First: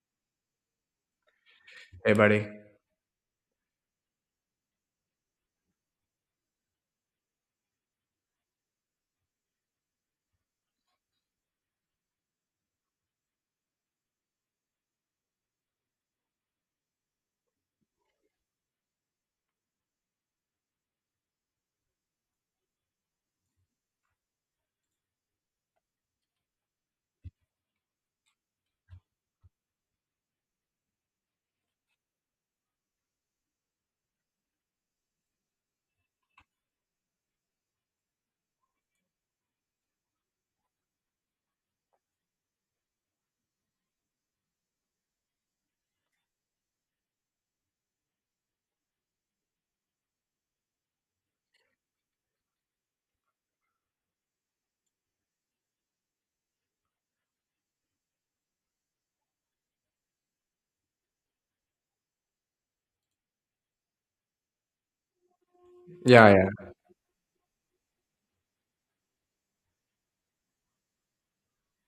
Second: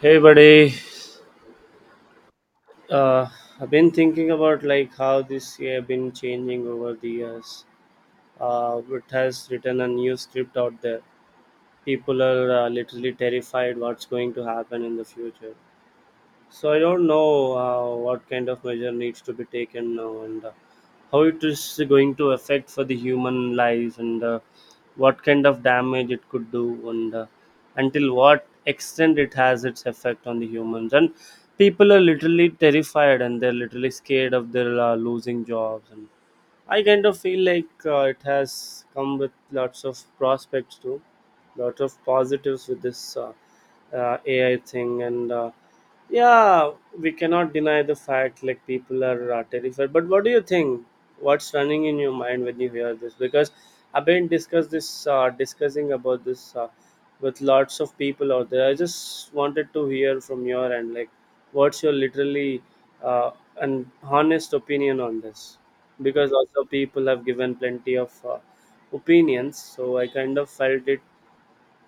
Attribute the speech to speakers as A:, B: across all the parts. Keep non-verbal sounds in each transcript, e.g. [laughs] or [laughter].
A: Hey buddy,
B: Hey, buddy.
A: uh, I've been thinking about like how this year been changing over the years. It has written a new script out there. People are literally terrified what's going to happen in the future. So I don't know what kind of measure needs to be taken now, and how it is going to affect for the human lives, and what kind of damage it could do, and until what extent it has its effect on the humans. And people are literally terrified, and they're literally scared of their losing jobs. And I kind of feel like it has come with lots of prospects too, lot of positives with this AI thing, and yeah, we cannot deny the fact like people are terrified. But what do you think? What's running in your mind when you hear this? Because I've been discussing about this with lots of people out there. I just wanted to hear from your end, like, what's your literally uh, an honest opinion on this?
B: Yeah,
A: Because also
B: yeah,
A: people have given plenty of opinions, so I kind of felt it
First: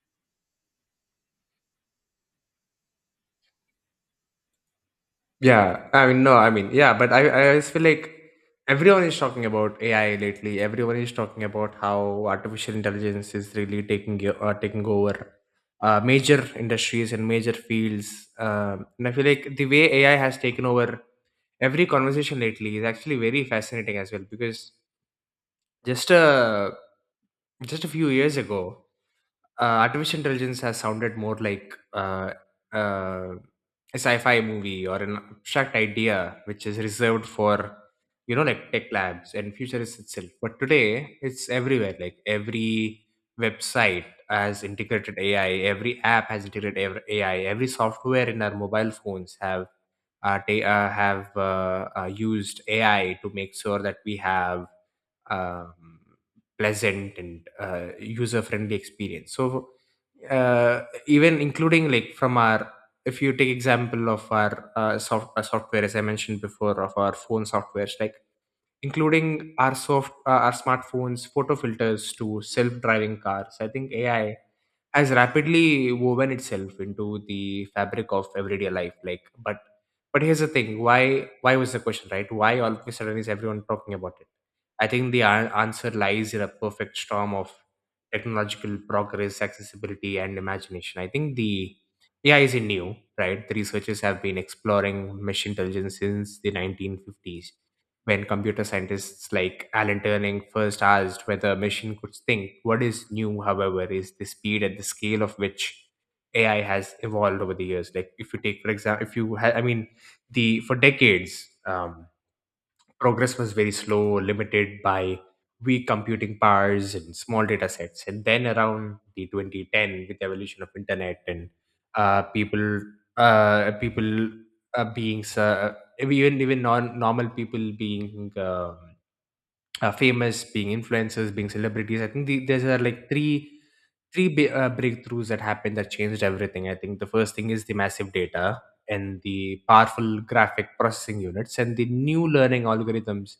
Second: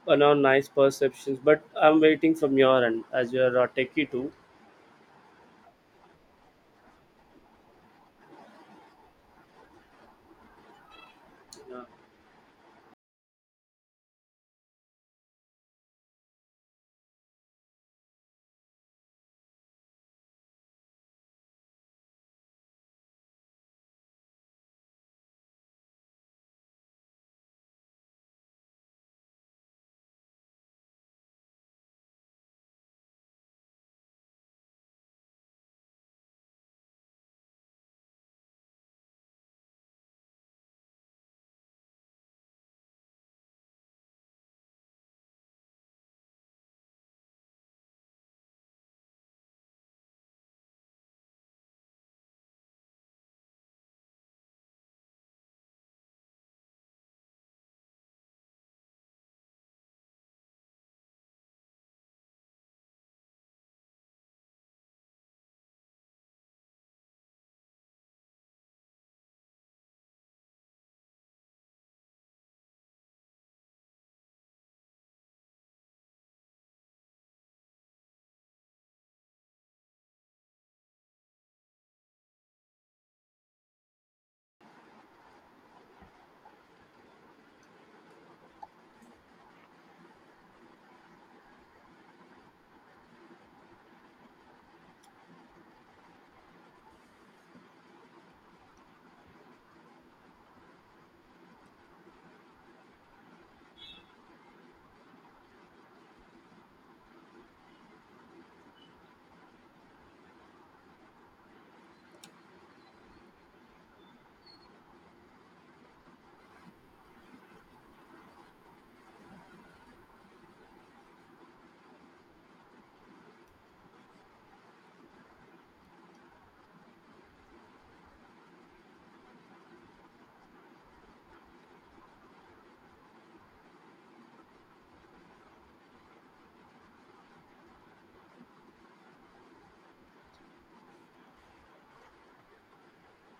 A: nice perceptions, but I'm waiting from your end, as you're a techie too.
B: yeah. I mean, no, I mean, yeah, but I always feel like everyone is talking about AI lately. Everyone is talking about how artificial intelligence is really taking over major industries and major fields. And I feel like the way AI has taken over every conversation lately is actually very fascinating as well because just a just a few years ago artificial intelligence has sounded more like uh, a sci-fi movie or an abstract idea which is reserved for like tech labs and futurists itself. But today it's everywhere, like every website has integrated AI, every app has AI, every software in our mobile phones have used AI to make sure that we have um, pleasant and user friendly experience. So even including like from our, if you take example of our software, as I mentioned before, of our phone softwares, like including our soft our smartphones photo filters to self driving cars, I think AI has rapidly woven itself into the fabric of everyday life. But here's the thing, why was the question, right? Why all of a sudden is everyone talking about it? I think the answer lies in a perfect storm of technological progress, accessibility, and imagination. I think the AI isn't new, right? The researchers have been exploring machine intelligence since the 1950s, when computer scientists like Alan Turing first asked whether a machine could think. What is new, however, is the speed and the scale of which AI has evolved over the years. Like, if you take, for example, if you, ha- I mean, the for decades, progress was very slow, limited by weak computing powers and small data sets. And then around the 2010, with the evolution of internet and uh, people, people being even non normal people being famous, being influencers, being celebrities. These are like breakthroughs that happened that changed everything. I think the first thing is the massive data and the powerful graphic processing units and the new learning algorithms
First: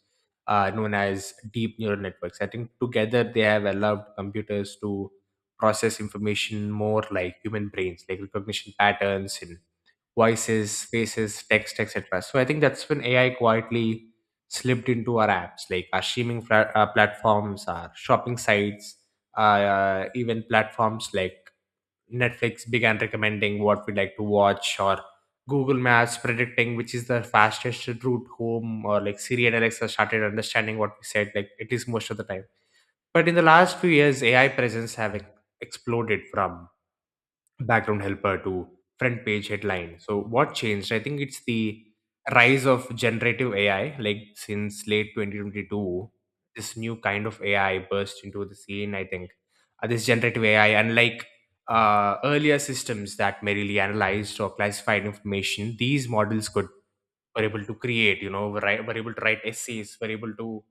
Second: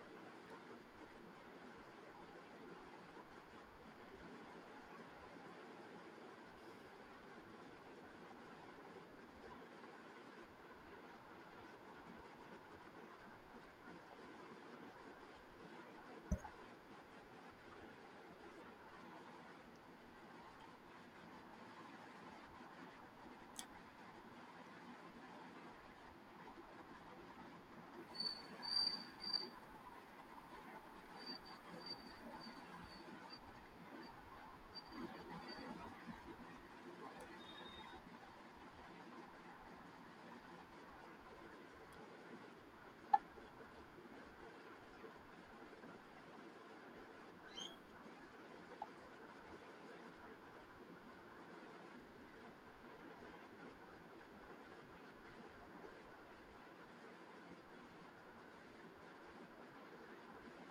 B: known as deep neural networks. I think together they have allowed computers to process information more like human brains, like recognition patterns and voices, faces, text, etc. So I think that's when AI quietly slipped into our apps, like our platforms, our shopping sites, even platforms like Netflix began recommending what we like to watch, or Google Maps predicting which is the fastest route home, or like Siri and Alexa started understanding what we said, like it is most of the time. But in the last few years, AI presence have exploded from background helper to front page headline. So what changed? I think it's the rise of generative AI. Like since late 2022, this new kind of AI burst into the scene. I think this generative AI, unlike earlier systems that merely analyzed or classified information, these models could were able to create. You know, were able to write essays, were able to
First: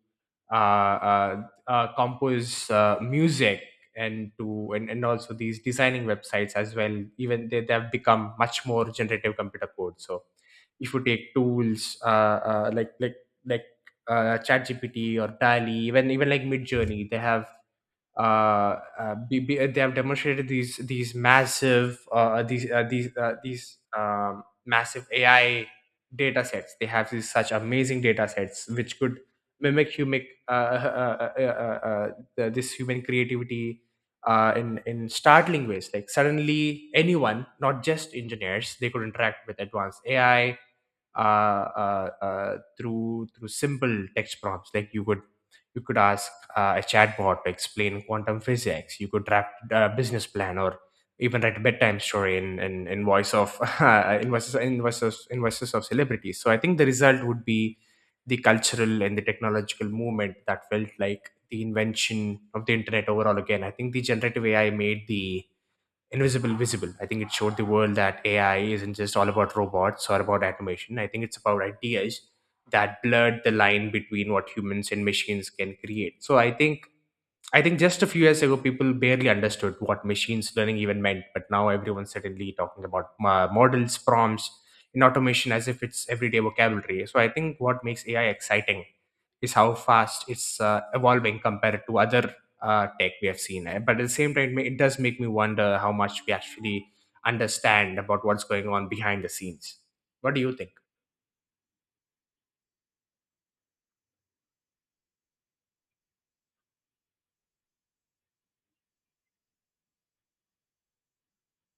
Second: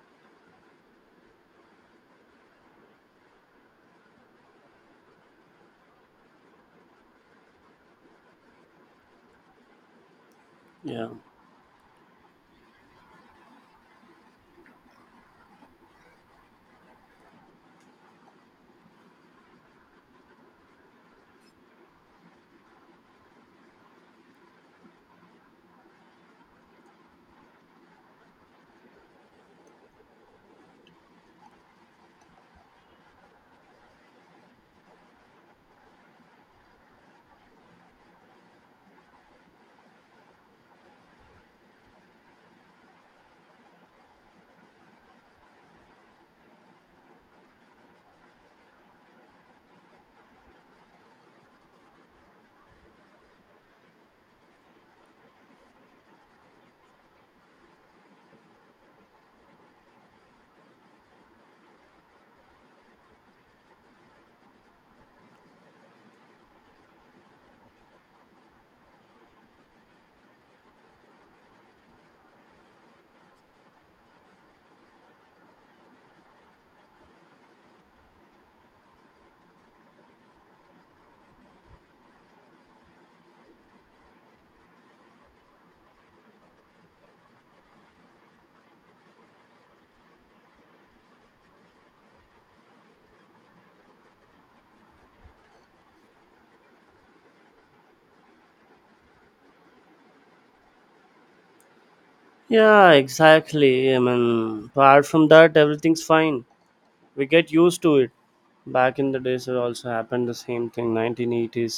B: uh, uh, compose music, and to, and also these designing websites as well, even they have become much more generative computer code. So if you
A: Yeah,
B: take tools like ChatGPT or dali, even like midjourney, they have they have demonstrated these massive AI data sets. They have these such amazing data sets which could mimic human uh, uh, uh, uh, uh, uh, this human creativity in startling ways. Like suddenly, anyone, not just engineers, they could interact with advanced AI uh, through simple text prompts. Like you could ask a chatbot to explain quantum physics, you could draft a business plan, or even write a bedtime story in voice of [laughs] in voices of celebrities. So I think the result would be the cultural and the technological movement that felt like the invention of the internet overall again. I think the generative AI made the Invisible Visible. I think it showed the world that AI isn't just all about robots or about automation. I think it's about ideas that blurred the line between what humans and machines can create. So I think just a few years ago, people barely understood what machines learning even meant, but now everyone's suddenly talking about models, prompts, and automation as if it's everyday vocabulary. So I think what makes AI exciting is how fast it's evolving compared to other tech we have seen. Eh. But at the same time, it does make me wonder how much we actually understand about what's going on behind the scenes. What do you think?
A: yeah. Exactly, I mean, apart from that, everything's fine. We get used to it. Back in the days, it also happened the same thing, 1980s,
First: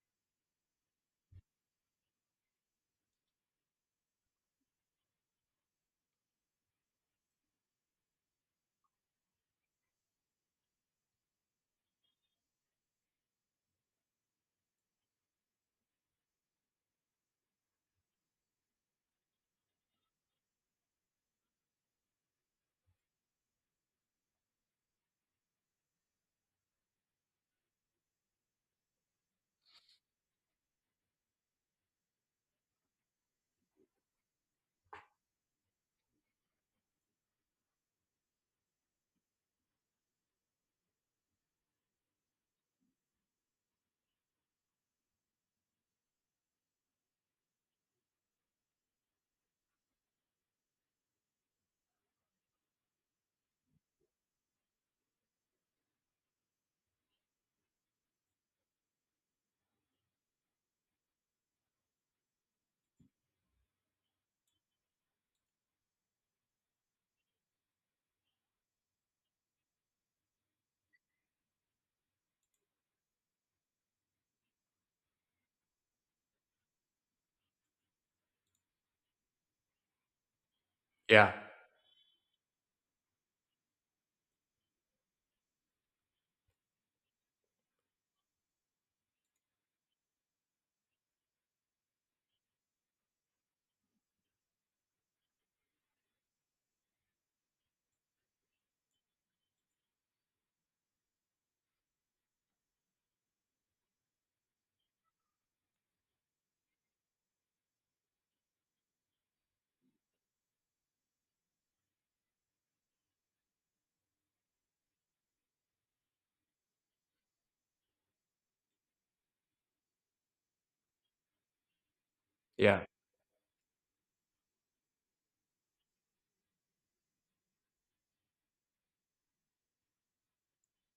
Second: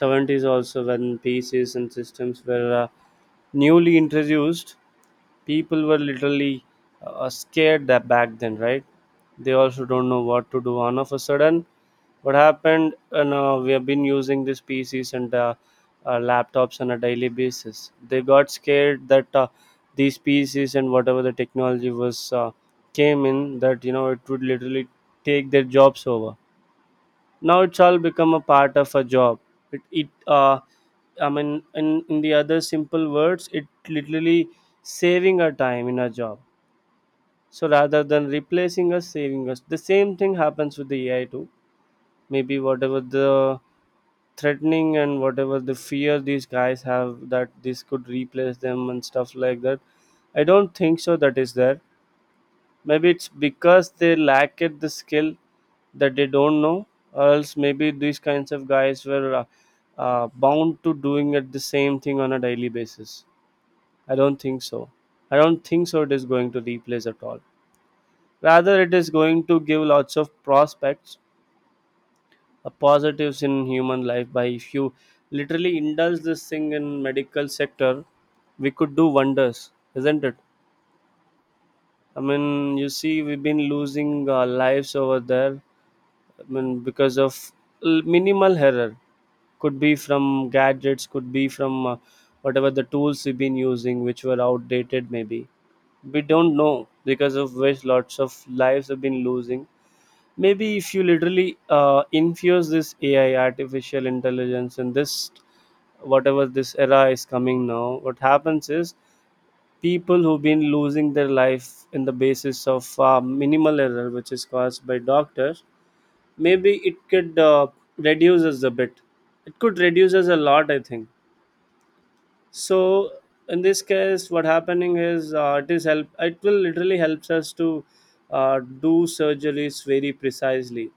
A: 70s, also when PCs and systems were newly introduced. People were literally scared that back then, right? They also don't know what to do. On of a sudden, what happened, we have been using these PCs and laptops on a daily basis. They got scared that these PCs and whatever the technology was came in, that, it would literally take their jobs over. Now it's all become a part of a job. It, I mean, in the other simple words, it literally saving our time in a job. So rather than replacing us, saving us. The same thing happens with the AI too. Maybe whatever the threatening and whatever the fear these guys have, that this could replace them and stuff like that, I don't think so that is there. Maybe it's because they lack it the skill, that they don't know. Or else maybe these kinds of guys were bound to doing it the same thing on a daily basis. I don't think so. I don't think so, it is going to replace at all. Rather, it is going to give lots of prospects, positives in human life. By if you literally indulge this thing in medical sector, we could do wonders, isn't it?
B: Yeah,
A: I mean, you see, we've been losing lives over there. I mean, because of minimal error. Could be from gadgets, could be from whatever the tools we've been using, which were outdated maybe, we don't know, because of which lots of lives have been losing. Maybe if you literally infuse this AI, artificial intelligence, in this, whatever this era is coming now, what happens is people who've been losing their life in the basis of minimal error which is caused by doctors, maybe it could reduce us a bit. It could reduce us a lot, I think.
B: yeah,
A: So in this case, what happening is, it will literally helps us to do surgeries very precisely.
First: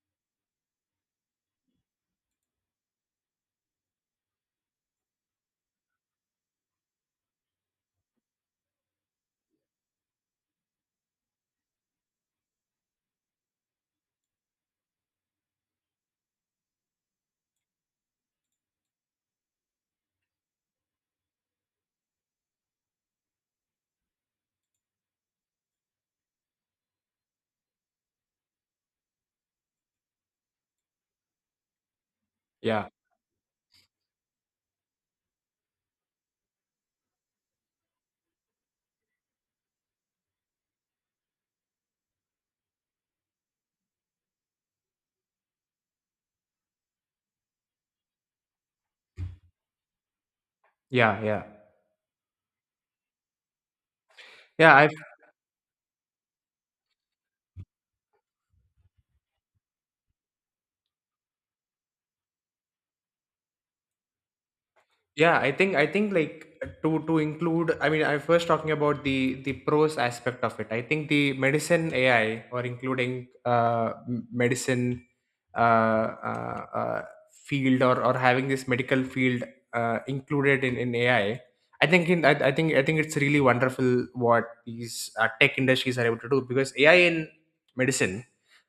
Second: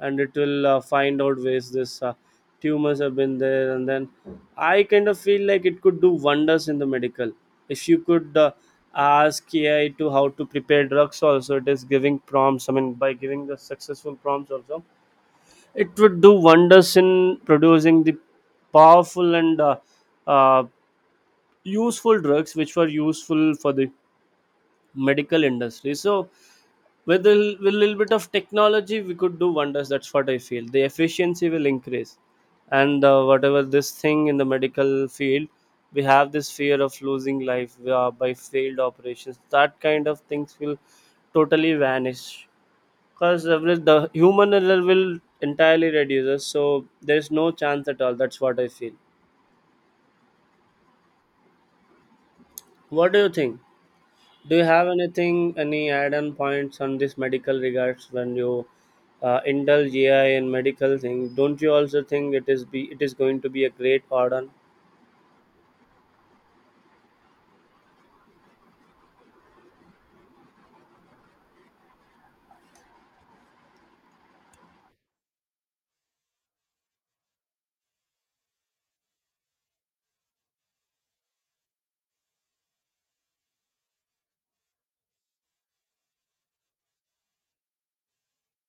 A: And it will find out ways this tumors have been there. And then I kind of feel like it could do wonders in the medical. If you could ask AI to how to prepare drugs also, it is giving prompts, I mean by giving the successful prompts also, it would do wonders in producing the powerful and uh, useful drugs which were useful for the medical industry. So, with with a little bit of technology, we could do wonders. That's what I feel. The efficiency will increase,
B: yeah,
A: and whatever this thing in the medical field, we have this fear of losing life by failed operations. That kind of things will totally vanish, because the human error will entirely reduce, so there's no chance at all. That's what I feel.
B: yeah, yeah.
A: What do you think? Do you
B: Yeah, I
A: have anything, any add-on points on this medical regards, when you indulge AI in medical thing? Don't you also think it is be it is going to be a great add-on?
B: yeah, I think like, to include, I mean, I first talking about the pros aspect of it. I think the medicine AI, or including medicine uh, uh, uh field, or having this medical field included in AI, I think in I think it's really wonderful what these tech industries are able to do, because AI in medicine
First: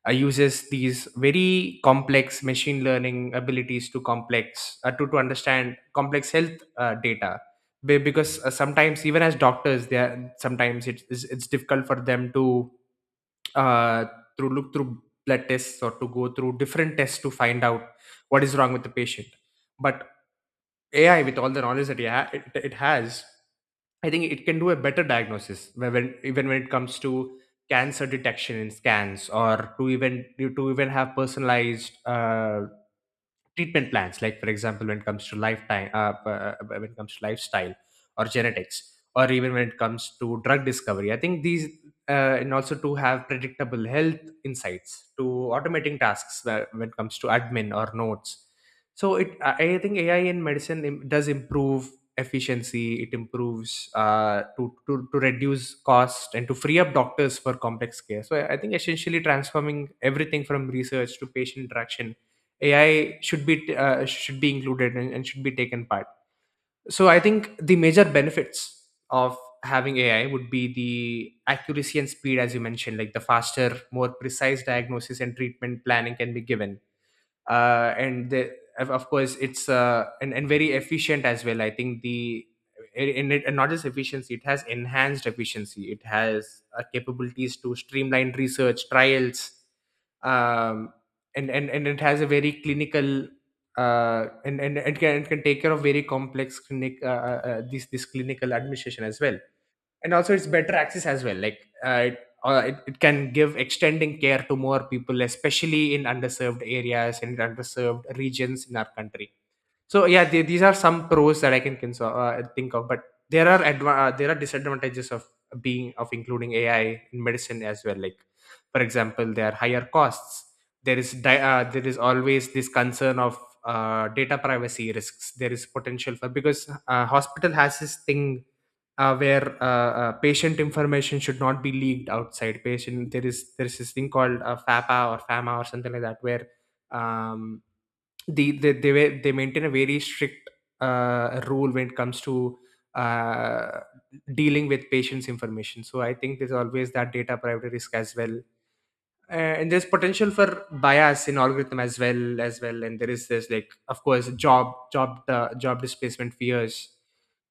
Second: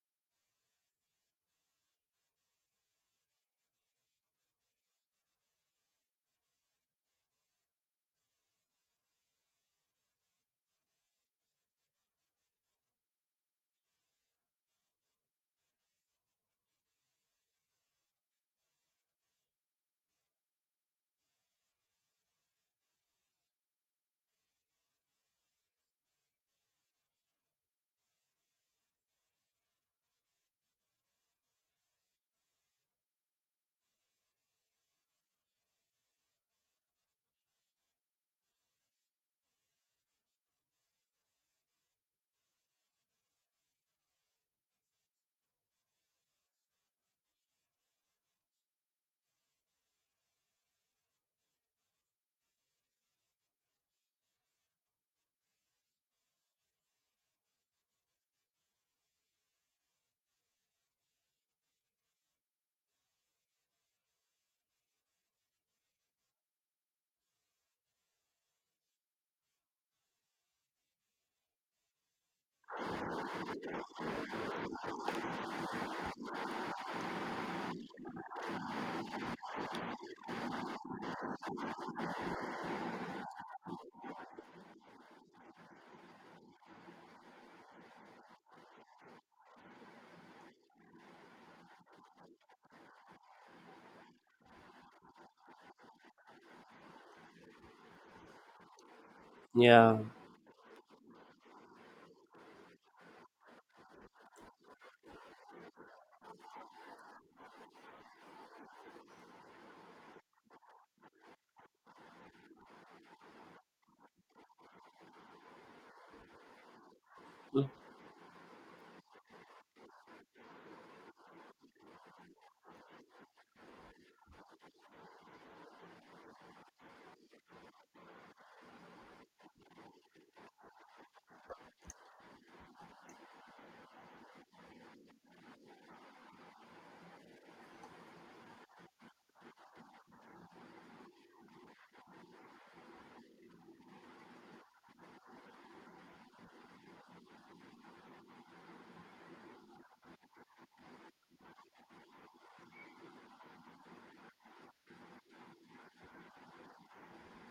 B: uses these very complex machine learning abilities to to understand complex health data. Because sometimes even as doctors they are, sometimes it's, it's difficult for them to uh, through look through blood tests or to go through different tests to find out what is wrong with the patient. But AI with all the knowledge that it has, I think it can do a better diagnosis whe- when even when it comes to cancer detection in scans, or to even have personalized treatment plans, like for example when it comes to lifestyle or genetics, or even when it comes to drug discovery. I think these and also to have predictable health insights, to automating tasks when it comes to admin or notes. So it I think AI in medicine does improve efficiency, it improves to reduce cost and to free up doctors for complex care. So I think essentially transforming everything from research to patient interaction, AI should be included, and should be taken part. So I think the major benefits of having AI would be the accuracy and speed, as you mentioned, like the faster, more precise diagnosis and treatment planning can be given, and of course it's and very efficient as well. I think the in it and not just efficiency, it has enhanced efficiency, it has capabilities to streamline research trials, um, and it has a very clinical and it can take care of very complex clinic this this clinical administration as well.
A: Yeah.
B: And also it's better access as well, like uh, it, it, it can give extending care to more people, especially in underserved areas and underserved regions in our country. So yeah, these are some pros that I can think of, but there are there are disadvantages of being of including AI in medicine
A: Mm.
B: as well. Like, for example, there are higher costs. There is there is always this concern of data privacy risks. There is potential for, because hospital has this thing where patient information should not be leaked outside patient. There is this thing called FAPA or FAMA or something like that where um, they maintain a very strict rule when it comes to uh, dealing with patients information. So I think there's always that data privacy risk as well. And there's potential for bias in algorithm as well. And there is this, like, of course, job displacement fears.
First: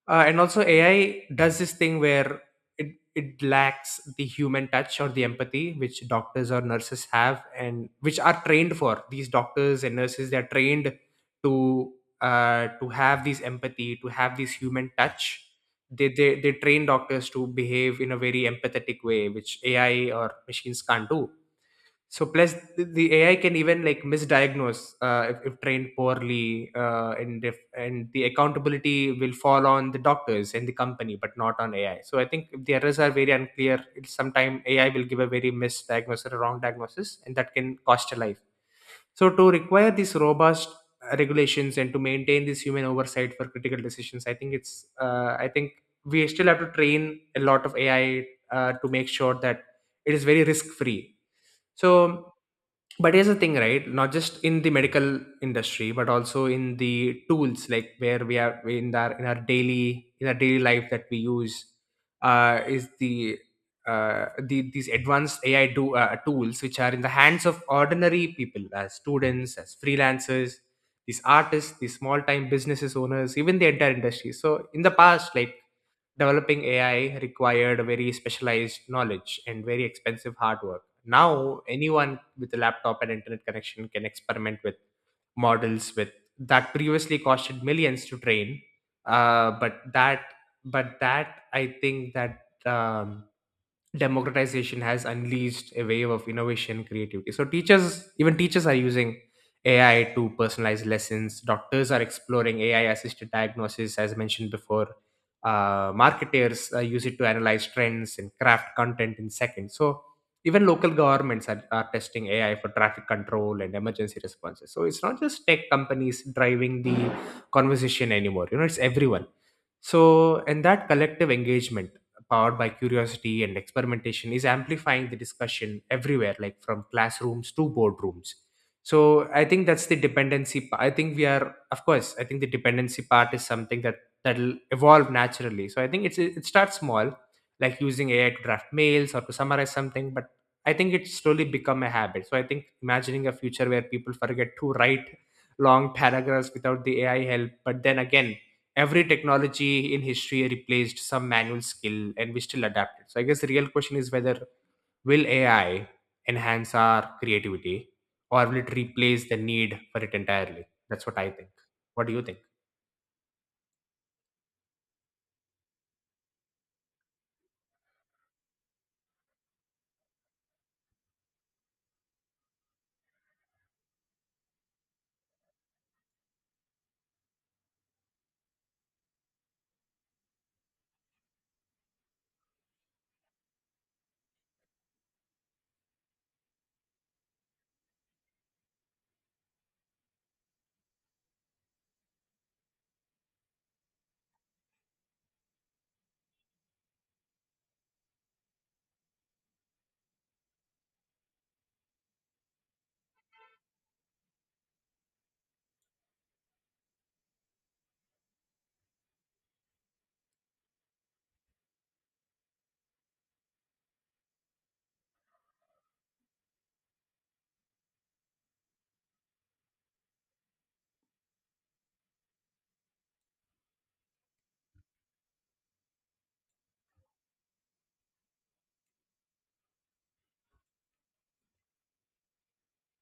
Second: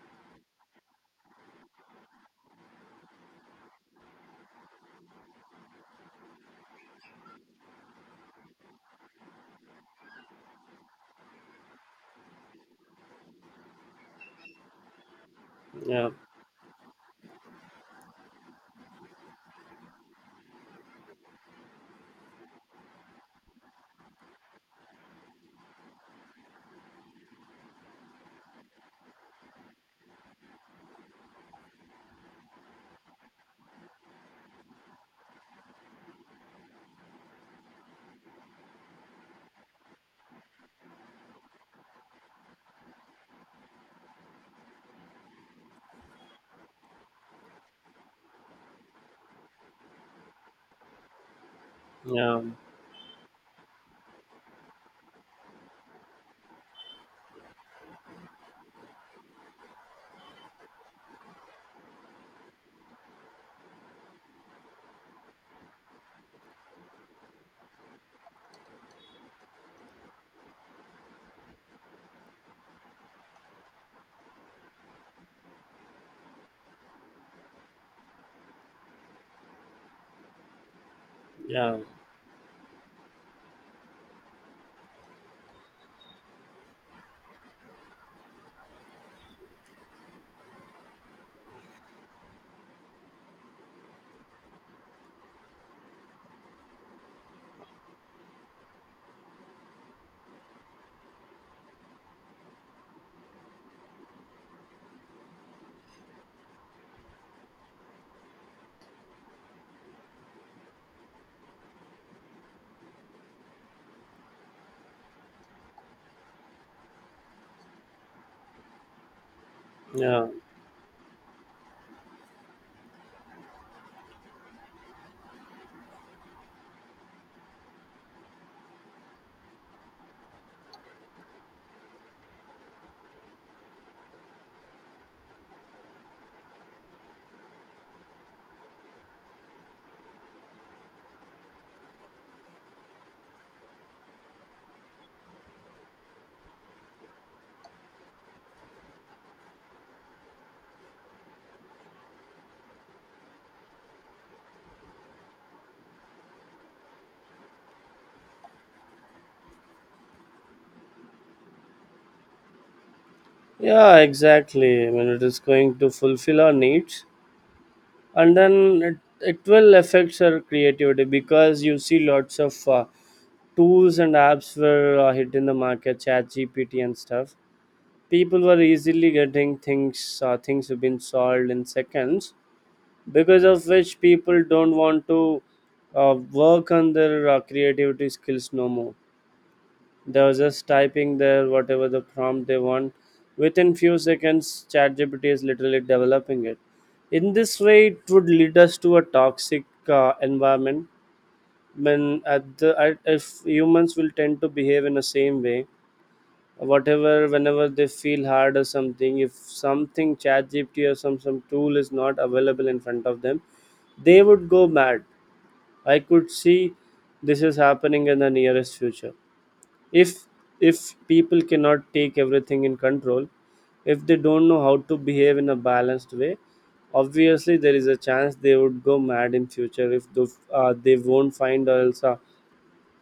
B: And also AI does this thing where it lacks the human touch or the empathy, which doctors or nurses have and which are trained for. These doctors and nurses, they're trained to to have this empathy, to have this human touch. they,
A: Yeah,
B: they they train doctors to behave in a very empathetic way, which AI or machines can't do. So plus the AI can even, like, misdiagnose if trained poorly, and if and the accountability will fall on the doctors and the company, but not on AI. So I think if the errors are very unclear, it's sometime AI will give a very misdiagnosis or a wrong diagnosis, and that can cost a life. So to require these robust regulations and to maintain this human oversight for critical decisions, I think we still have to train a lot of AI to make sure that it is very risk free. So.
A: yeah,
B: But here's the thing, right? Not just in the medical industry, but also in the tools like where we are in our daily life that we use. Is the these advanced AI tools, which are in the hands of ordinary people, as students, as freelancers, these artists, these small-time businesses owners, even the entire industry. So in the past, like, developing AI required very specialized knowledge and very expensive hard work. Now,
A: yeah,
B: anyone with a laptop and internet connection can experiment with models with that previously costed millions to train. Uh, but that, I think that um, democratization has unleashed a wave of innovation creativity. So teachers, even teachers, are using AI to personalize lessons. Doctors are exploring AI assisted diagnosis, as mentioned before. Marketers use it to analyze trends and craft content in seconds. So even local governments are testing AI for traffic control and emergency responses. So it's not just tech companies driving the conversation anymore, it's everyone.
A: yeah,
B: So and that collective engagement, powered by curiosity and experimentation, is amplifying the discussion everywhere, like from classrooms to boardrooms. So I think that's the dependency I think we are, of course, I think the dependency part is something that that'll evolve naturally. So I think it starts small, like using AI to draft mails or to summarize something, but I think it's slowly become a habit. So I think, imagining a future where people forget to write long paragraphs without the AI help, but then again, every technology in history replaced some manual skill, and we still adapt it. So I guess the real question is, whether will AI enhance our creativity, or will it replace the need for it entirely? That's what I think. What do you think?
A: yeah. Exactly, I mean, it is going to fulfill our needs. And then it will affect our creativity, because you see lots of tools and apps were hit in the market, chat gpt and stuff. People were easily getting things, things have been solved in seconds, because of which people don't want to work on their creativity skills no more. They were just typing their whatever the prompt they want. Within few seconds, ChatGPT is literally developing it. In this way, it would lead us to a toxic environment. When if humans will tend to behave in the same way, whatever, whenever they feel hard or something, if something ChatGPT or some tool is not available in front of them, they would go mad. I could see this is happening in the nearest future, if if people cannot take everything in control, if they don't know how to behave in a balanced way, obviously there is a chance they would go mad in future if they won't find, or else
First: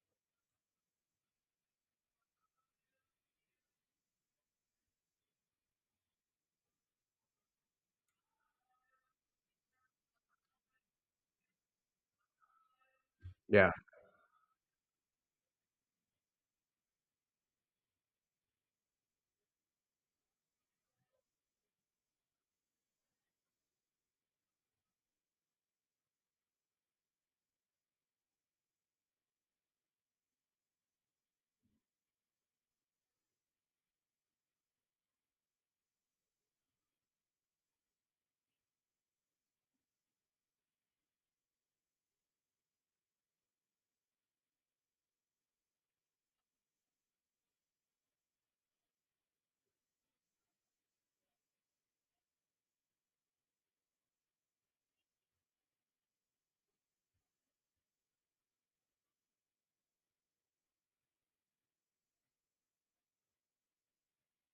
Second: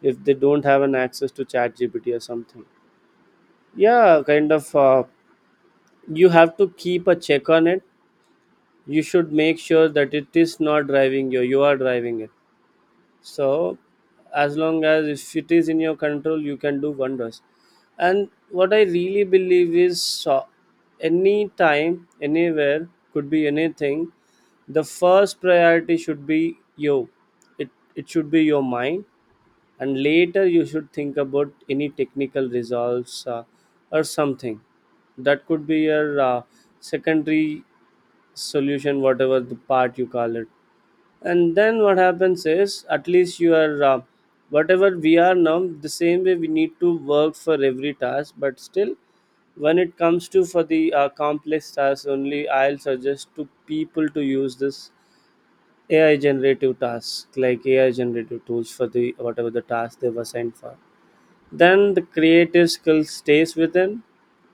A: if they don't have an access to chat gpt or something. Yeah, kind of. You have to keep a check on it. You should make sure that it is not driving you. You are driving it.
B: Yeah,
A: So as long as if it is in your control, you can do wonders. And what I really believe is, so, any time, anywhere, could be anything, the first priority should be you. It it should be your mind. And later, you should think about any technical results, or something. That could be your secondary solution, whatever the part you call it. And then what happens is, at least you are, whatever we are now, the same way we need to work for every task. But still, when it comes to, for the complex tasks only, I'll suggest to people to use this AI generative tasks, like AI generative tools for the whatever the task they've assigned for. Then the creative skill stays within,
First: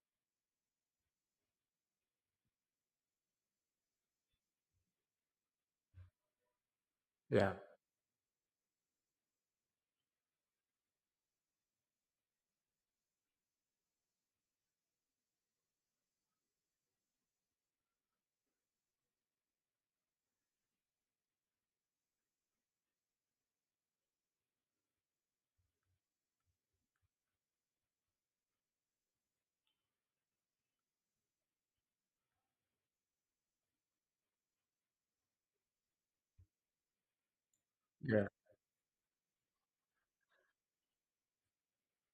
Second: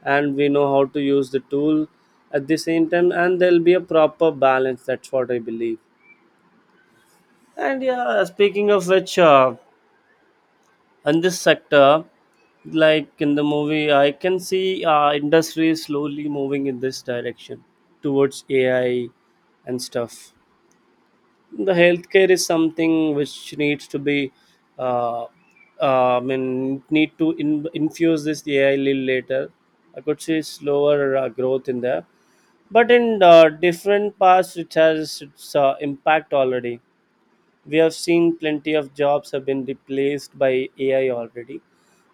A: and we know how to use the tool at the same time, and there'll be a proper balance. That's what I believe.
B: yeah,
A: And yeah, speaking of which, in this sector, like in the movie, I can see industry is slowly moving in this direction towards AI and stuff. The healthcare is something which needs to be, uh, I mean need to infuse this AI little later. I could see slower growth in there, but in different parts it has its impact already. We have
B: yeah,
A: seen plenty of jobs have been replaced by AI already,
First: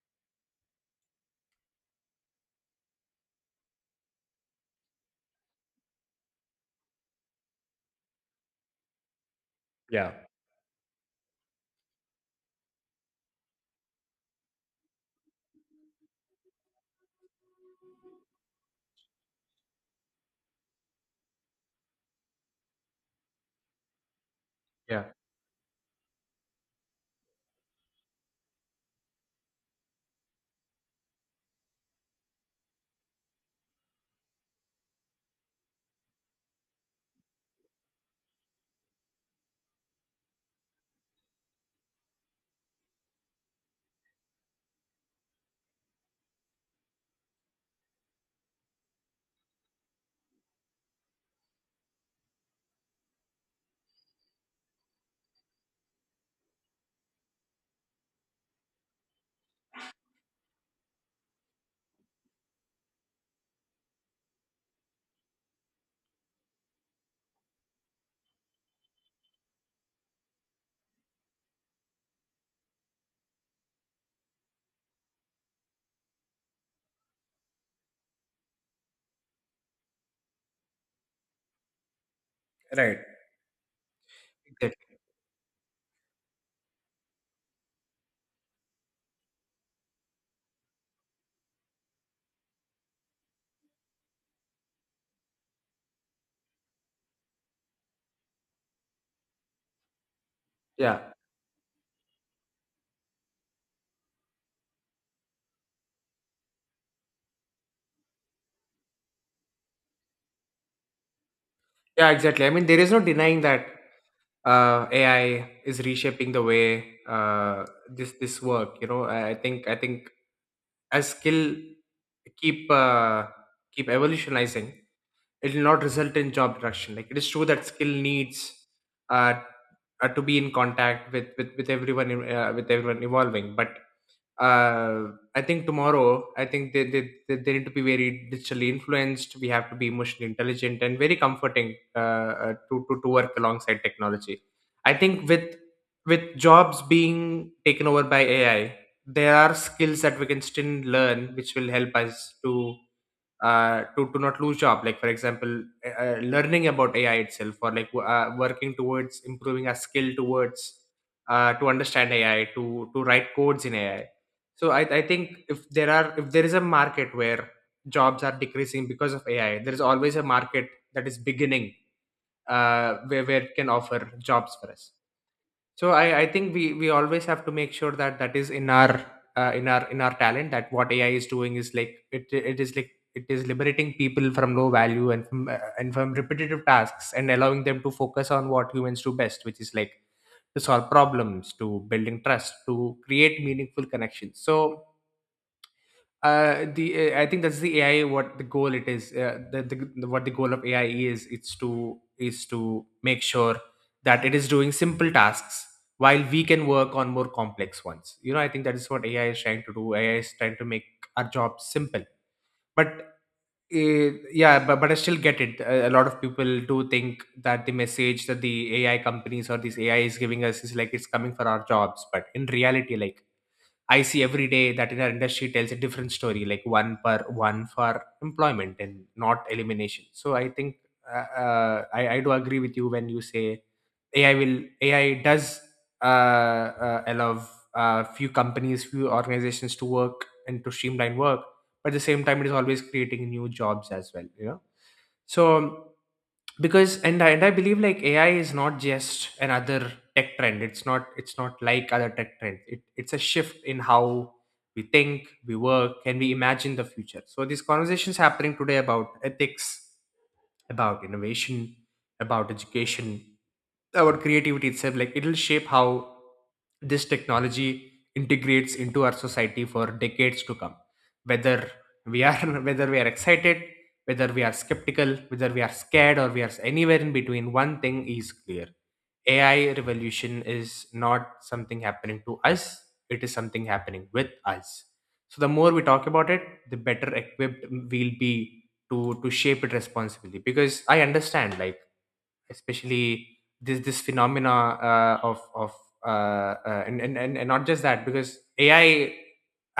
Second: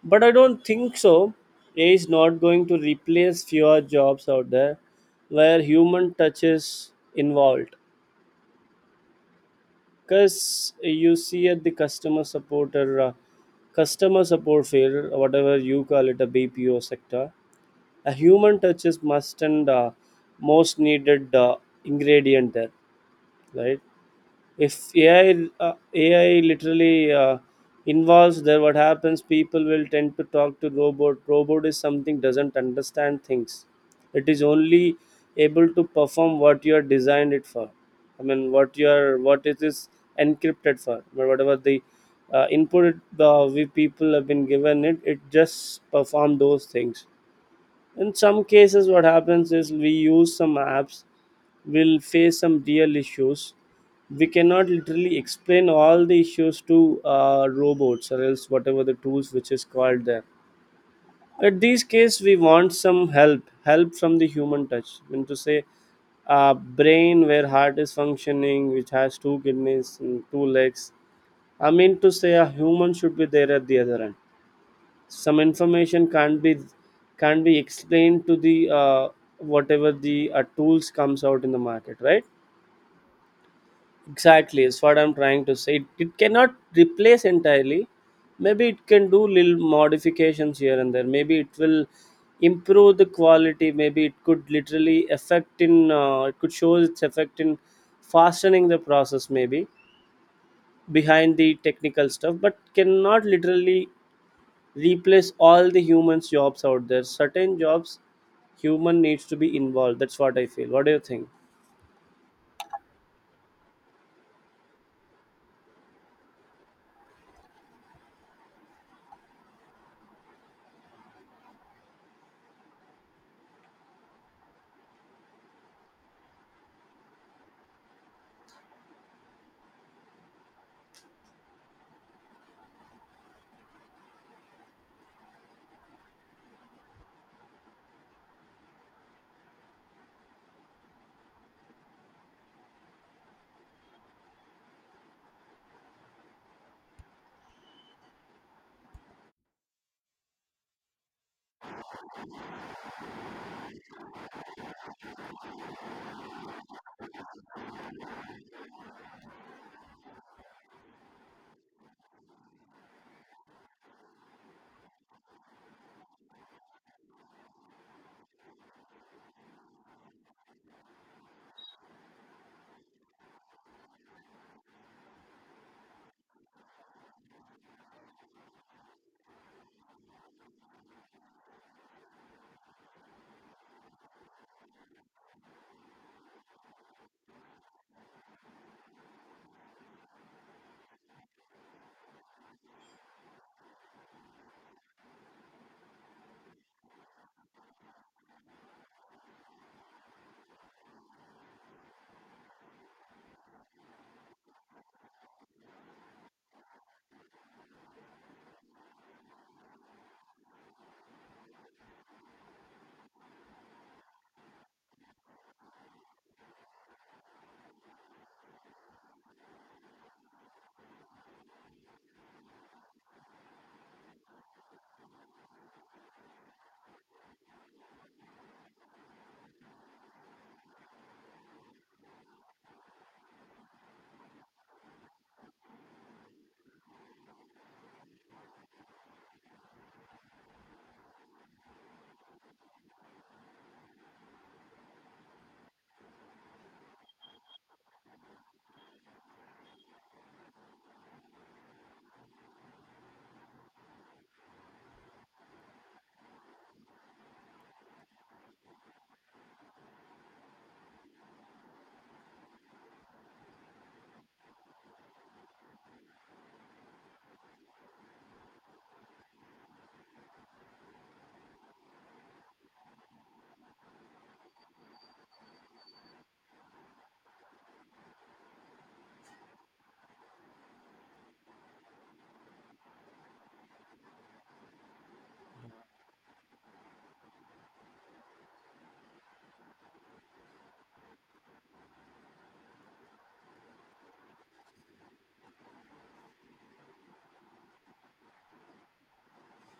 A: but I don't think so. AI is not going to replace fewer jobs out there where human touch is involved,
B: yeah,
A: because you see, at the customer support field, whatever you call it, a BPO sector, a human touch is must and most needed ingredient there, right? If
B: yeah.
A: AI, AI literally involves there, what happens? People will tend to talk to robot. Robot is something doesn't understand things. It is only able to perform what you are designed it for. I mean, what you are, what it is encrypted for. But whatever the input we people have been given it, it just perform those things. In some cases what happens is we use some apps, we'll face some real issues. We cannot literally explain all the issues to robots or else whatever the tools which is called there. At these case we want some help from the human touch, I mean to say brain where heart is functioning, which has two kidneys and two legs. I mean to say a human should be there at the other end. Some information can't be explained to the whatever the tools comes out in the market, right?
B: Right.
A: Exactly is what
B: Exactly.
A: I'm trying to say, it cannot replace entirely. Maybe it can do little modifications here and there, maybe it will improve the quality, maybe it could literally affect in it could show its effect in fastening the process maybe,
B: Yeah.
A: behind the technical stuff, but cannot literally replace all the humans jobs out there. Certain jobs human needs to be involved. That's what I feel. What do you think?
B: Yeah, exactly. I mean, there is no denying that AI is reshaping the way this work. You know, I think as skill keep uh, keep evolutionizing, it will not result in job reduction. Like, it is true that skill needs uh, to be in contact with everyone, with everyone evolving, but uh, I think tomorrow, I think they need to be very digitally influenced. We have to be emotionally intelligent and very comforting, to work alongside technology. I think with jobs being taken over by AI, there are skills that we can still learn, which will help us to not lose job. Like, for example, learning about AI itself, or like, working towards improving our skill towards to understand AI, to write codes in AI. So I think if there is a market where jobs are decreasing because of AI, there is always a market that is beginning, where it can offer jobs for us. So I think we always have to make sure that that is in our in our talent, that what AI is doing is, like, it is like, it is liberating people from low value, and from repetitive tasks, and allowing them to focus on what humans do best, which is like to solve problems, to building trust, to create meaningful connections. So the I think that's the AI, what the goal it is, the what the goal of AI is, it's to is to make sure that it is doing simple tasks while we can work on more complex ones, I think that is what AI is trying to do. AI is trying to make our job simple. But yeah, but I still get it. A lot of people do think that the message that the AI companies or these AI is giving us is like it's coming for our jobs, but in reality, like, I see every day that in our industry tells a different story, like one per one for employment and not elimination. So I think I do agree with you when you say AI will AI does allow, few companies, few organizations to work and to streamline work, but at the same time, it is always creating new jobs as well. You know. So. Because and I believe, like, AI is not just another tech trend. It's not like other tech trends. It's a shift in how we think, we work, and we imagine the future. So these conversations happening today, about ethics, about innovation, about education, our creativity itself, like, it'll shape how this technology integrates into our society for decades to come. Whether we are [laughs] whether we are excited, whether we are skeptical, whether we are scared, or we are anywhere in between, one thing is clear. AI revolution is not something happening to us, it is something happening with us. So the more we talk about it, the better equipped we'll be to shape it responsibly, because I understand, like, especially this phenomena of and not just that, because AI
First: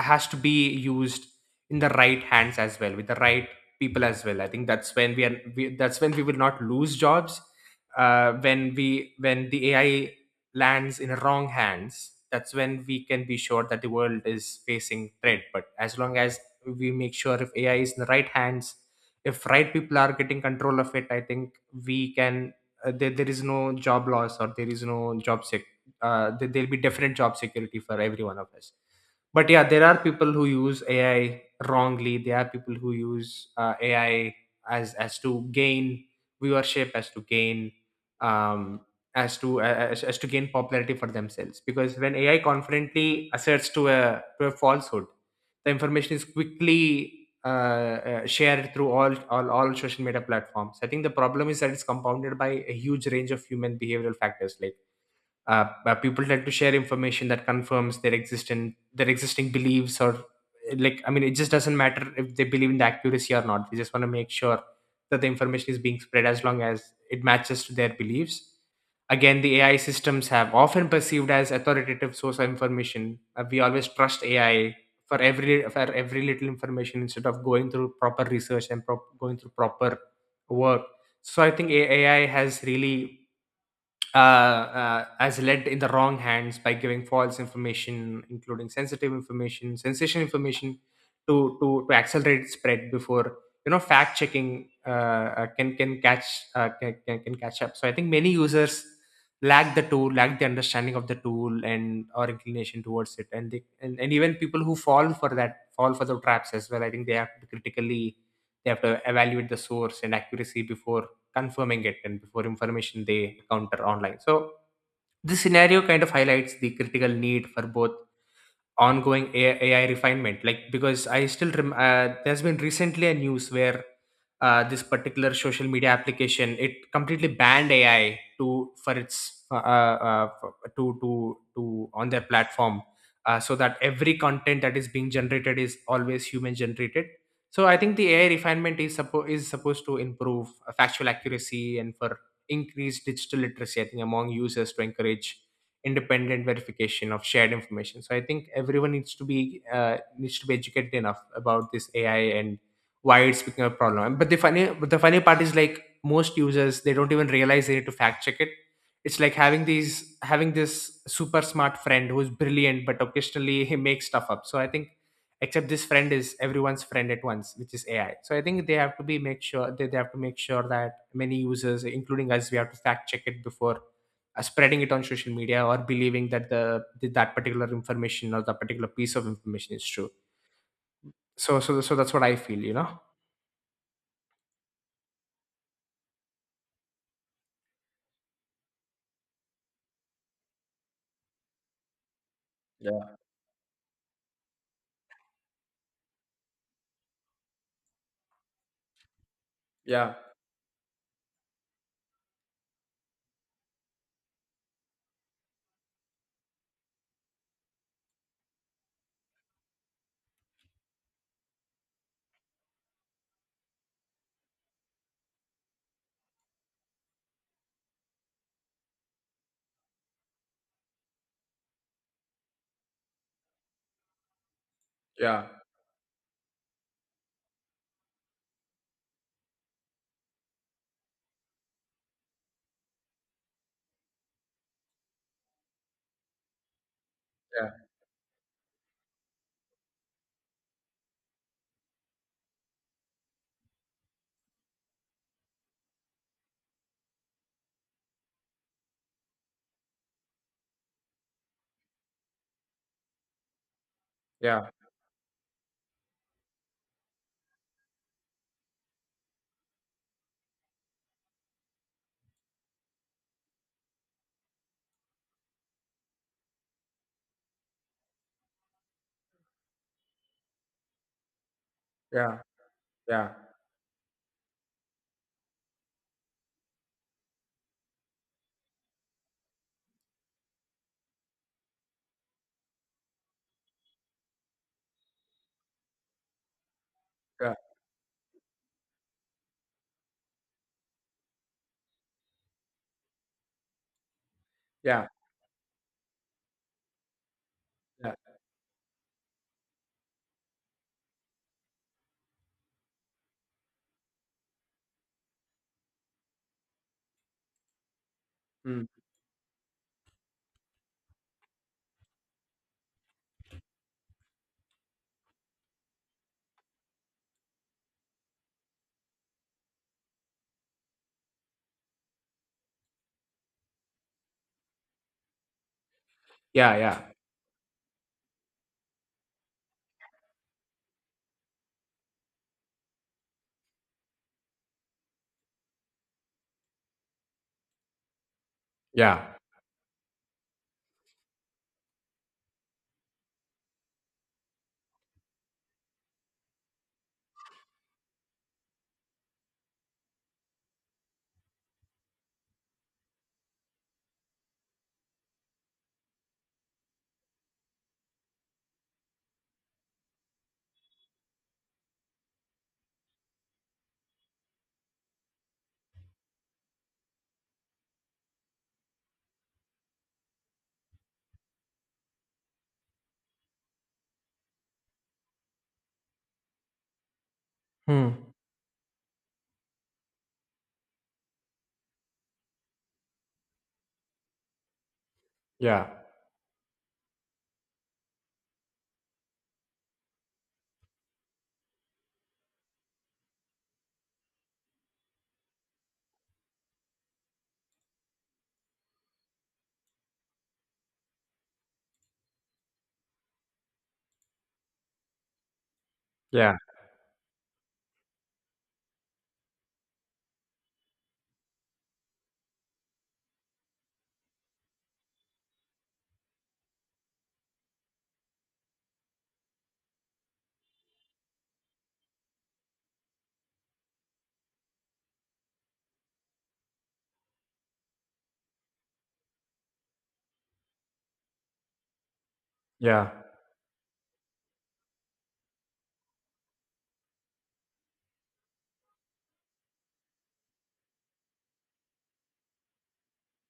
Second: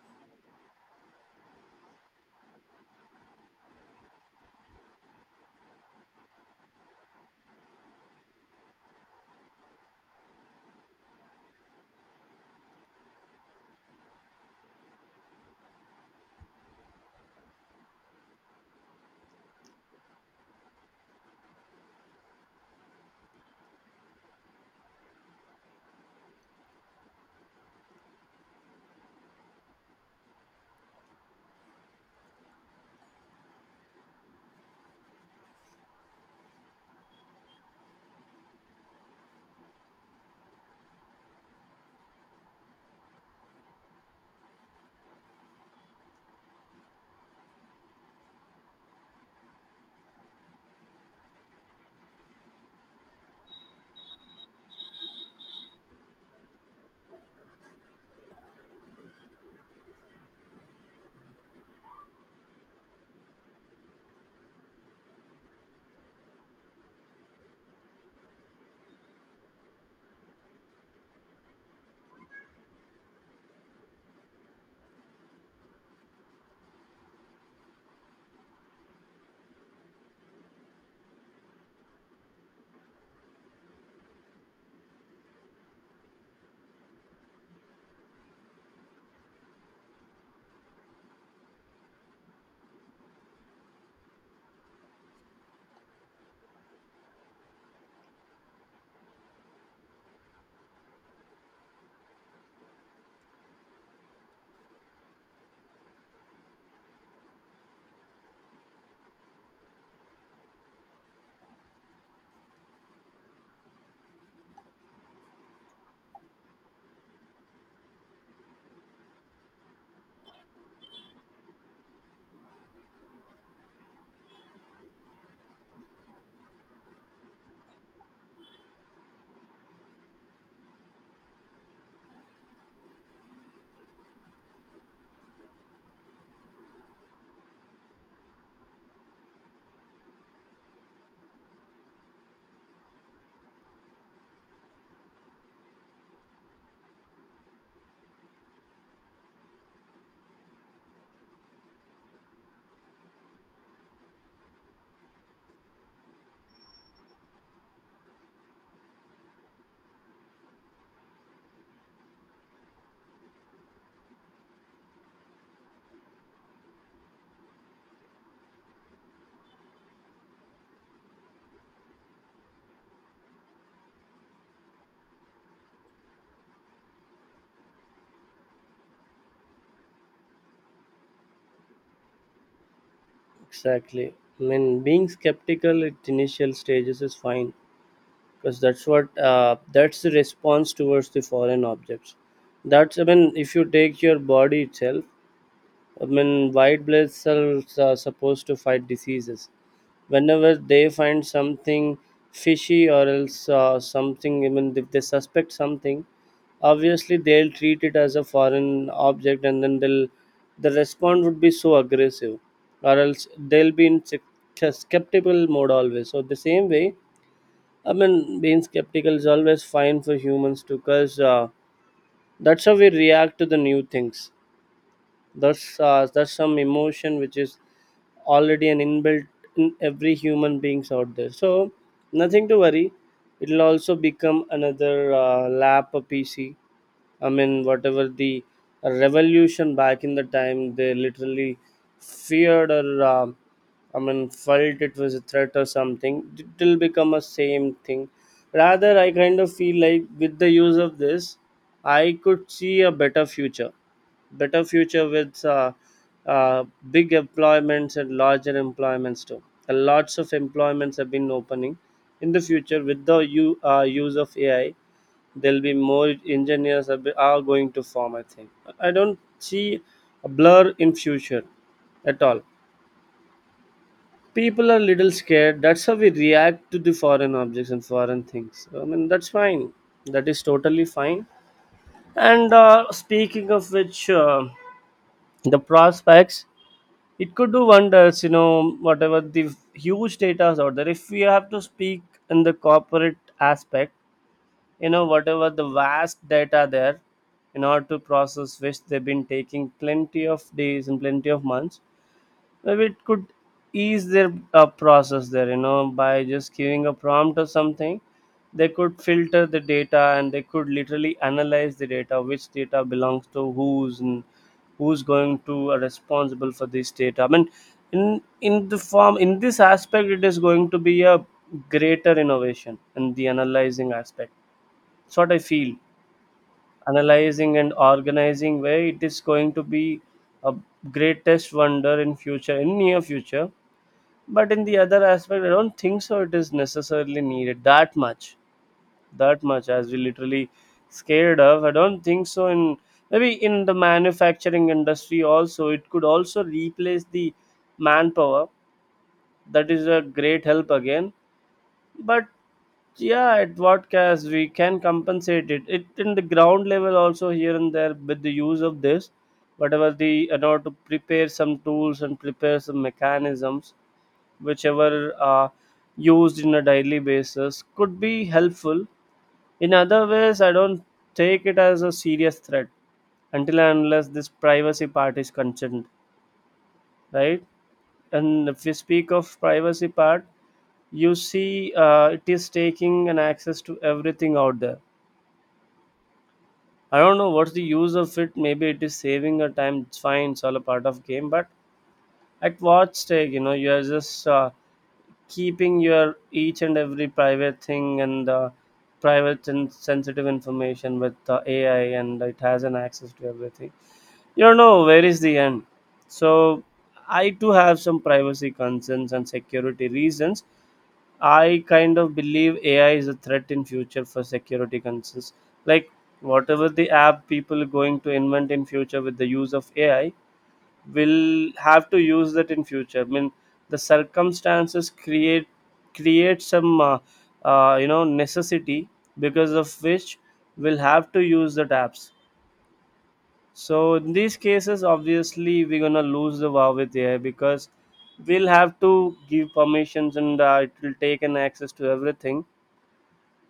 B: has to be used in the right hands as well, with the right people as well. I think that's when that's when we will not lose jobs, when the AI lands in wrong hands. That's when we can be sure that the world is facing threat. But as long as we make sure if AI is in the right hands, if right people are getting control of it, I think we can, there is no job loss, or there is no job sec there'll be definite job security for every one of us. But yeah, there are people who use AI wrongly, there are people who use AI as to gain viewership, as to gain um as to gain popularity for themselves, because when AI confidently asserts to a falsehood, the information is quickly shared through all social media platforms. I think the problem is that it's compounded by a huge range of human behavioral factors, like, people tend to share information that confirms their existing beliefs, or, like, I mean, it just doesn't matter if they believe in the accuracy or not. We just want to make sure that the information is being spread as long as it matches to their beliefs. Again, the AI systems have often perceived as authoritative source of information. We always trust AI for every little information, instead of going through proper research and going through proper work. So I think AI has really as led in the wrong hands by giving false information, including sensitive information, sensational information, to accelerate spread before fact checking can catch up. So I think many users lack the tool, lack the understanding of the tool and or inclination towards it, and even people who fall for that fall for the traps as well. I think they have to evaluate the source and accuracy before confirming it and before information they encounter online. So this scenario kind of highlights the critical need for both ongoing AI refinement. Like, because I still there's been recently a news where this particular social media application, it completely banned AI to for its for- to on their platform, so that every content that is being generated is always human generated. So I think the AI refinement is is supposed to improve factual accuracy and for increased digital literacy. I think, among users, to encourage independent verification of shared information. So I think everyone needs to be educated enough about this AI, and why it's becoming a problem. But the funny but the funny part is, like, most users, they don't even realize they need to fact check it. It's like having these having this super smart friend who's brilliant but occasionally he makes stuff up. So I think, except this friend is everyone's friend at once, which is AI. So I think they have to be make sure they have to make sure that many users, including us, we have to fact check it before spreading it on social media, or believing that the that particular information or that particular piece of information is true. So that's what I feel, you know.
A: Exactly. I mean, being skeptical at initial stages is fine because that's what that's the response towards the foreign objects. That's, I
B: Yeah,
A: mean, if you take your body itself, I mean, white blood cells are supposed to fight diseases.
B: yeah,
A: Whenever they find something fishy or else something, even if they suspect something, obviously they'll treat it as a foreign object, and then the response would be so aggressive, or else they'll be in skeptical mode always. So the same way, I mean, being skeptical is always fine for humans too, because that's how we react to the new things.
B: yeah,
A: That's that's some emotion which is already an inbuilt in every human beings out there. So nothing to worry. It'll also become another lap a PC, I mean,
B: yeah,
A: whatever the revolution back in the time, they literally feared or I mean, felt it was a threat or something. It will become a same thing. Rather, I kind of feel like with the use of this, I could see a better
B: yeah,
A: future with uh, big employments and larger employments too. And lots of employments have been opening in the future with the use of AI. There'll be more engineers are are going to form, I think. I don't see a blur in future at
B: yeah,
A: all.
B: yeah,
A: People are little scared, that's how we react to the foreign objects and foreign things. I mean, that's fine, that is totally fine. And speaking of which, the prospects, it could
B: yeah,
A: do wonders, you know, whatever the huge data is out there, if we have to speak in the corporate aspect. You know,
B: yeah,
A: whatever the vast data there, in order to
B: yeah.
A: process, which they've been taking plenty of days and plenty of months, maybe it could ease their process there, you know, by just giving a prompt or something. They
B: Mm.
A: could filter the data, and they could literally analyze the data, which data belongs to who's and who's going to are responsible for this data. I mean, in the form in this aspect it is going to be a greater innovation in the analyzing aspect, it's what I feel.
B: Yeah, yeah,
A: Analyzing and organizing, where it is going to be a greatest wonder in future, in near future. But in the other aspect, I don't think so. It is necessarily needed that much,
B: yeah.
A: that much as we literally scared of. I don't think so. In maybe in the manufacturing industry also, it could also replace the manpower. That is a great help again. But yeah, at vodcast we can compensate it in the ground level also, here and there, with the use of this, whatever the, in order to prepare some tools and prepare some mechanisms whichever are used in a daily basis, could be helpful. In other ways I don't take it as a serious threat, until and unless this privacy part is concerned, right?
B: Hmm.
A: And if you speak of privacy part, you see it is taking an access to everything out there.
B: Yeah,
A: I don't know what's the use of it. Maybe it is saving a time, it's fine, it's all a part of game, but at what stake, you know, you are just keeping your each and every private thing and private and sensitive information with AI, and it has an access to everything, you don't know where is the end. So
B: yeah,
A: I do have some privacy concerns and security reasons. I kind of believe AI is a threat in future for security concerns. Like whatever the app people are going to invent in future with the use of AI, will have to use that in future. I mean, the circumstances create some you know, necessity, because of which we'll have to use that apps.
B: yeah,
A: So in these cases, obviously we're gonna lose the war with AI, because we'll have to give permissions and it will take an access to everything,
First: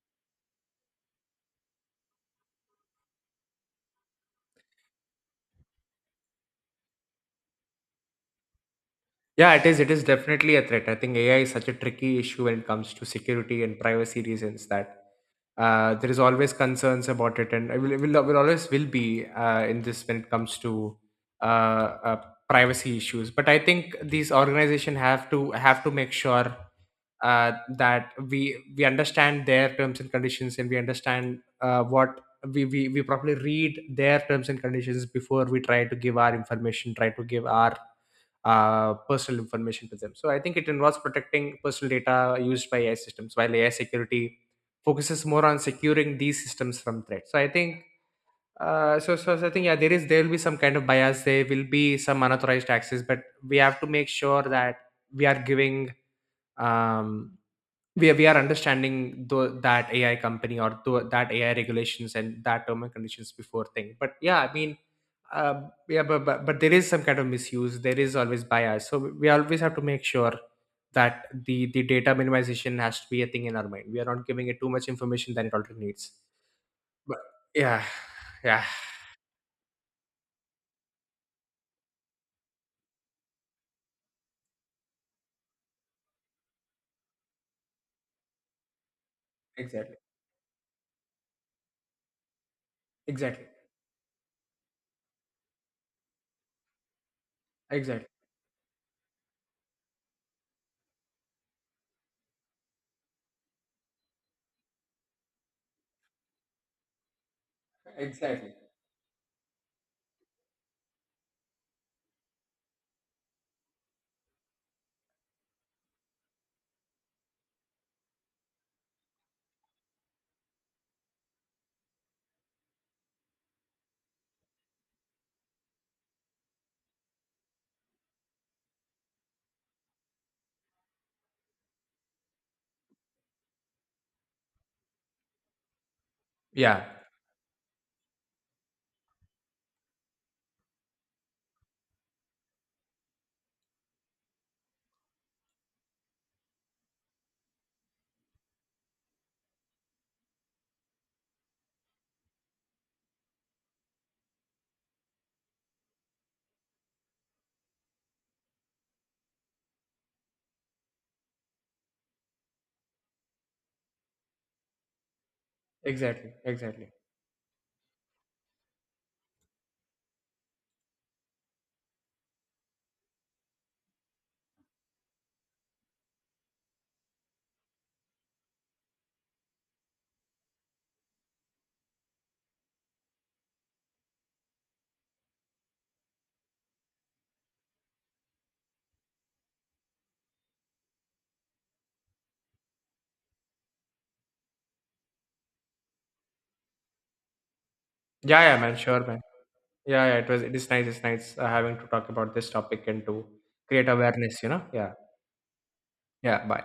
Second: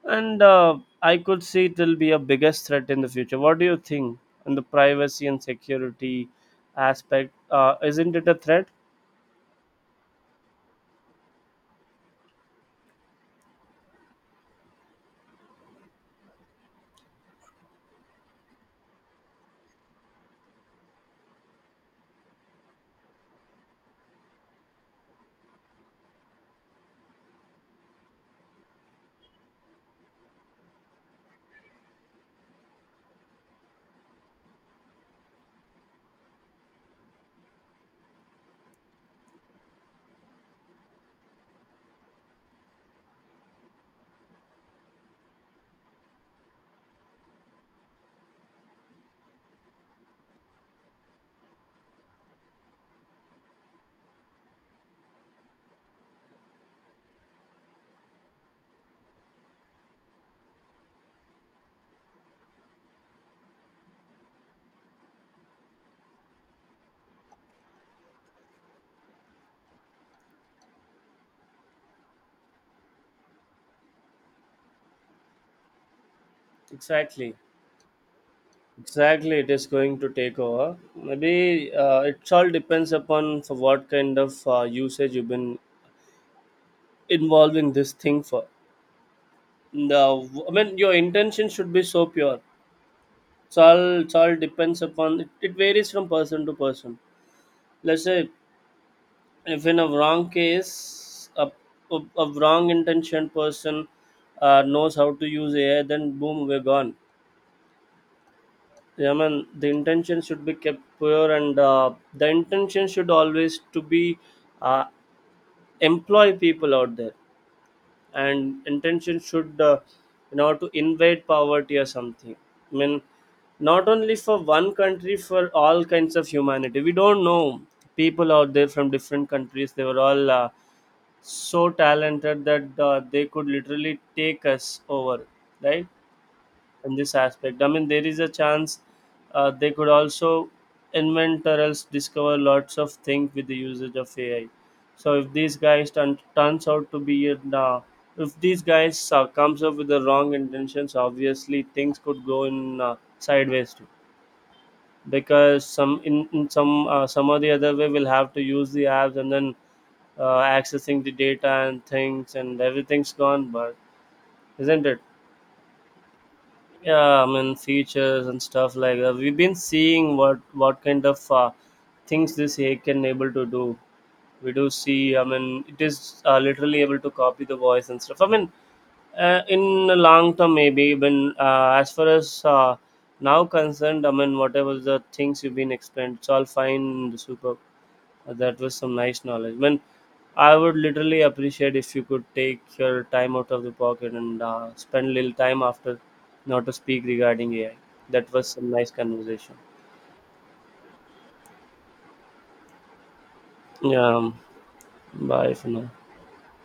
A: and I could see it will be a biggest threat in the future. What do you think? And the privacy and security aspect, isn't it a threat?
B: yeah, it is definitely a threat. I think AI is such a tricky issue when it comes to security and privacy reasons, that there is always concerns about it. And I will always will be, in this when it comes to uh, uh, privacy issues. But I think these organizations have to make sure uh, that we understand their terms and conditions, and we understand what we properly read their terms and conditions before we try to give our information, try to give our personal information to them. So I think it involves protecting personal data used by AI systems, while AI security focuses more on securing these systems from threats. So I think yeah, there will be some kind of bias. There will be some unauthorized access, but we have to make sure that we are giving um, we are understanding that AI company or that AI regulations and that term and conditions before thing. But yeah, I mean, uh, yeah, but there is some kind of misuse. There is always bias, so we always have to make sure that the data minimization has to be a thing in our mind. We are not giving it too much information than it already needs. But
A: Exactly.
B: yeah, yeah,
A: Exactly, it is going to take over. Maybe it all depends upon for what kind of usage you've been involved in this thing for.
B: exactly,
A: The, I mean, your intention should be so pure.
B: exactly,
A: It's all, it's all depends upon it, it varies from person to person. Let's
B: exactly,
A: say if in a wrong case, a wrong intention person knows how to use AI, then boom, we're gone.
B: exactly.
A: I mean, the intention should be kept pure, and the intention should always to be uh, employ people out there, and intention should you know, to invade poverty or something, I mean, not only for one country, for all kinds of humanity. We don't know, people out there from different countries, they were all so talented that they could literally take us over, right?
B: Yeah,
A: In this aspect, I mean, there is a chance they could also invent or else discover lots of things with the usage of AI. So if these guys turns out to be a, if these guys comes up with the wrong intentions, obviously things could go in sideways too, because some in some some or the other way we'll have to use the apps, and then accessing the data and things, and everything's gone, but isn't it?
B: exactly, exactly.
A: Yeah, I mean, features and stuff like that, we've been seeing what kind of things this AI can able to do. We do see, I mean, it is literally able to copy the voice and stuff. I mean in the long term, maybe when as far as now concerned, I mean, whatever the things you've been explained, it's all fine. Super, that was some nice knowledge. I mean, I would literally appreciate if you could take your time out of the pocket and spend a little time after not to speak regarding AI. That was
B: Yeah, yeah,
A: some
B: man,
A: nice
B: sure, man.
A: conversation.
B: Yeah, yeah, it was. It is nice. It's nice having to talk about this topic and to create
A: Yeah,
B: awareness. You know. Yeah.
A: bye for now.
B: Yeah. Bye.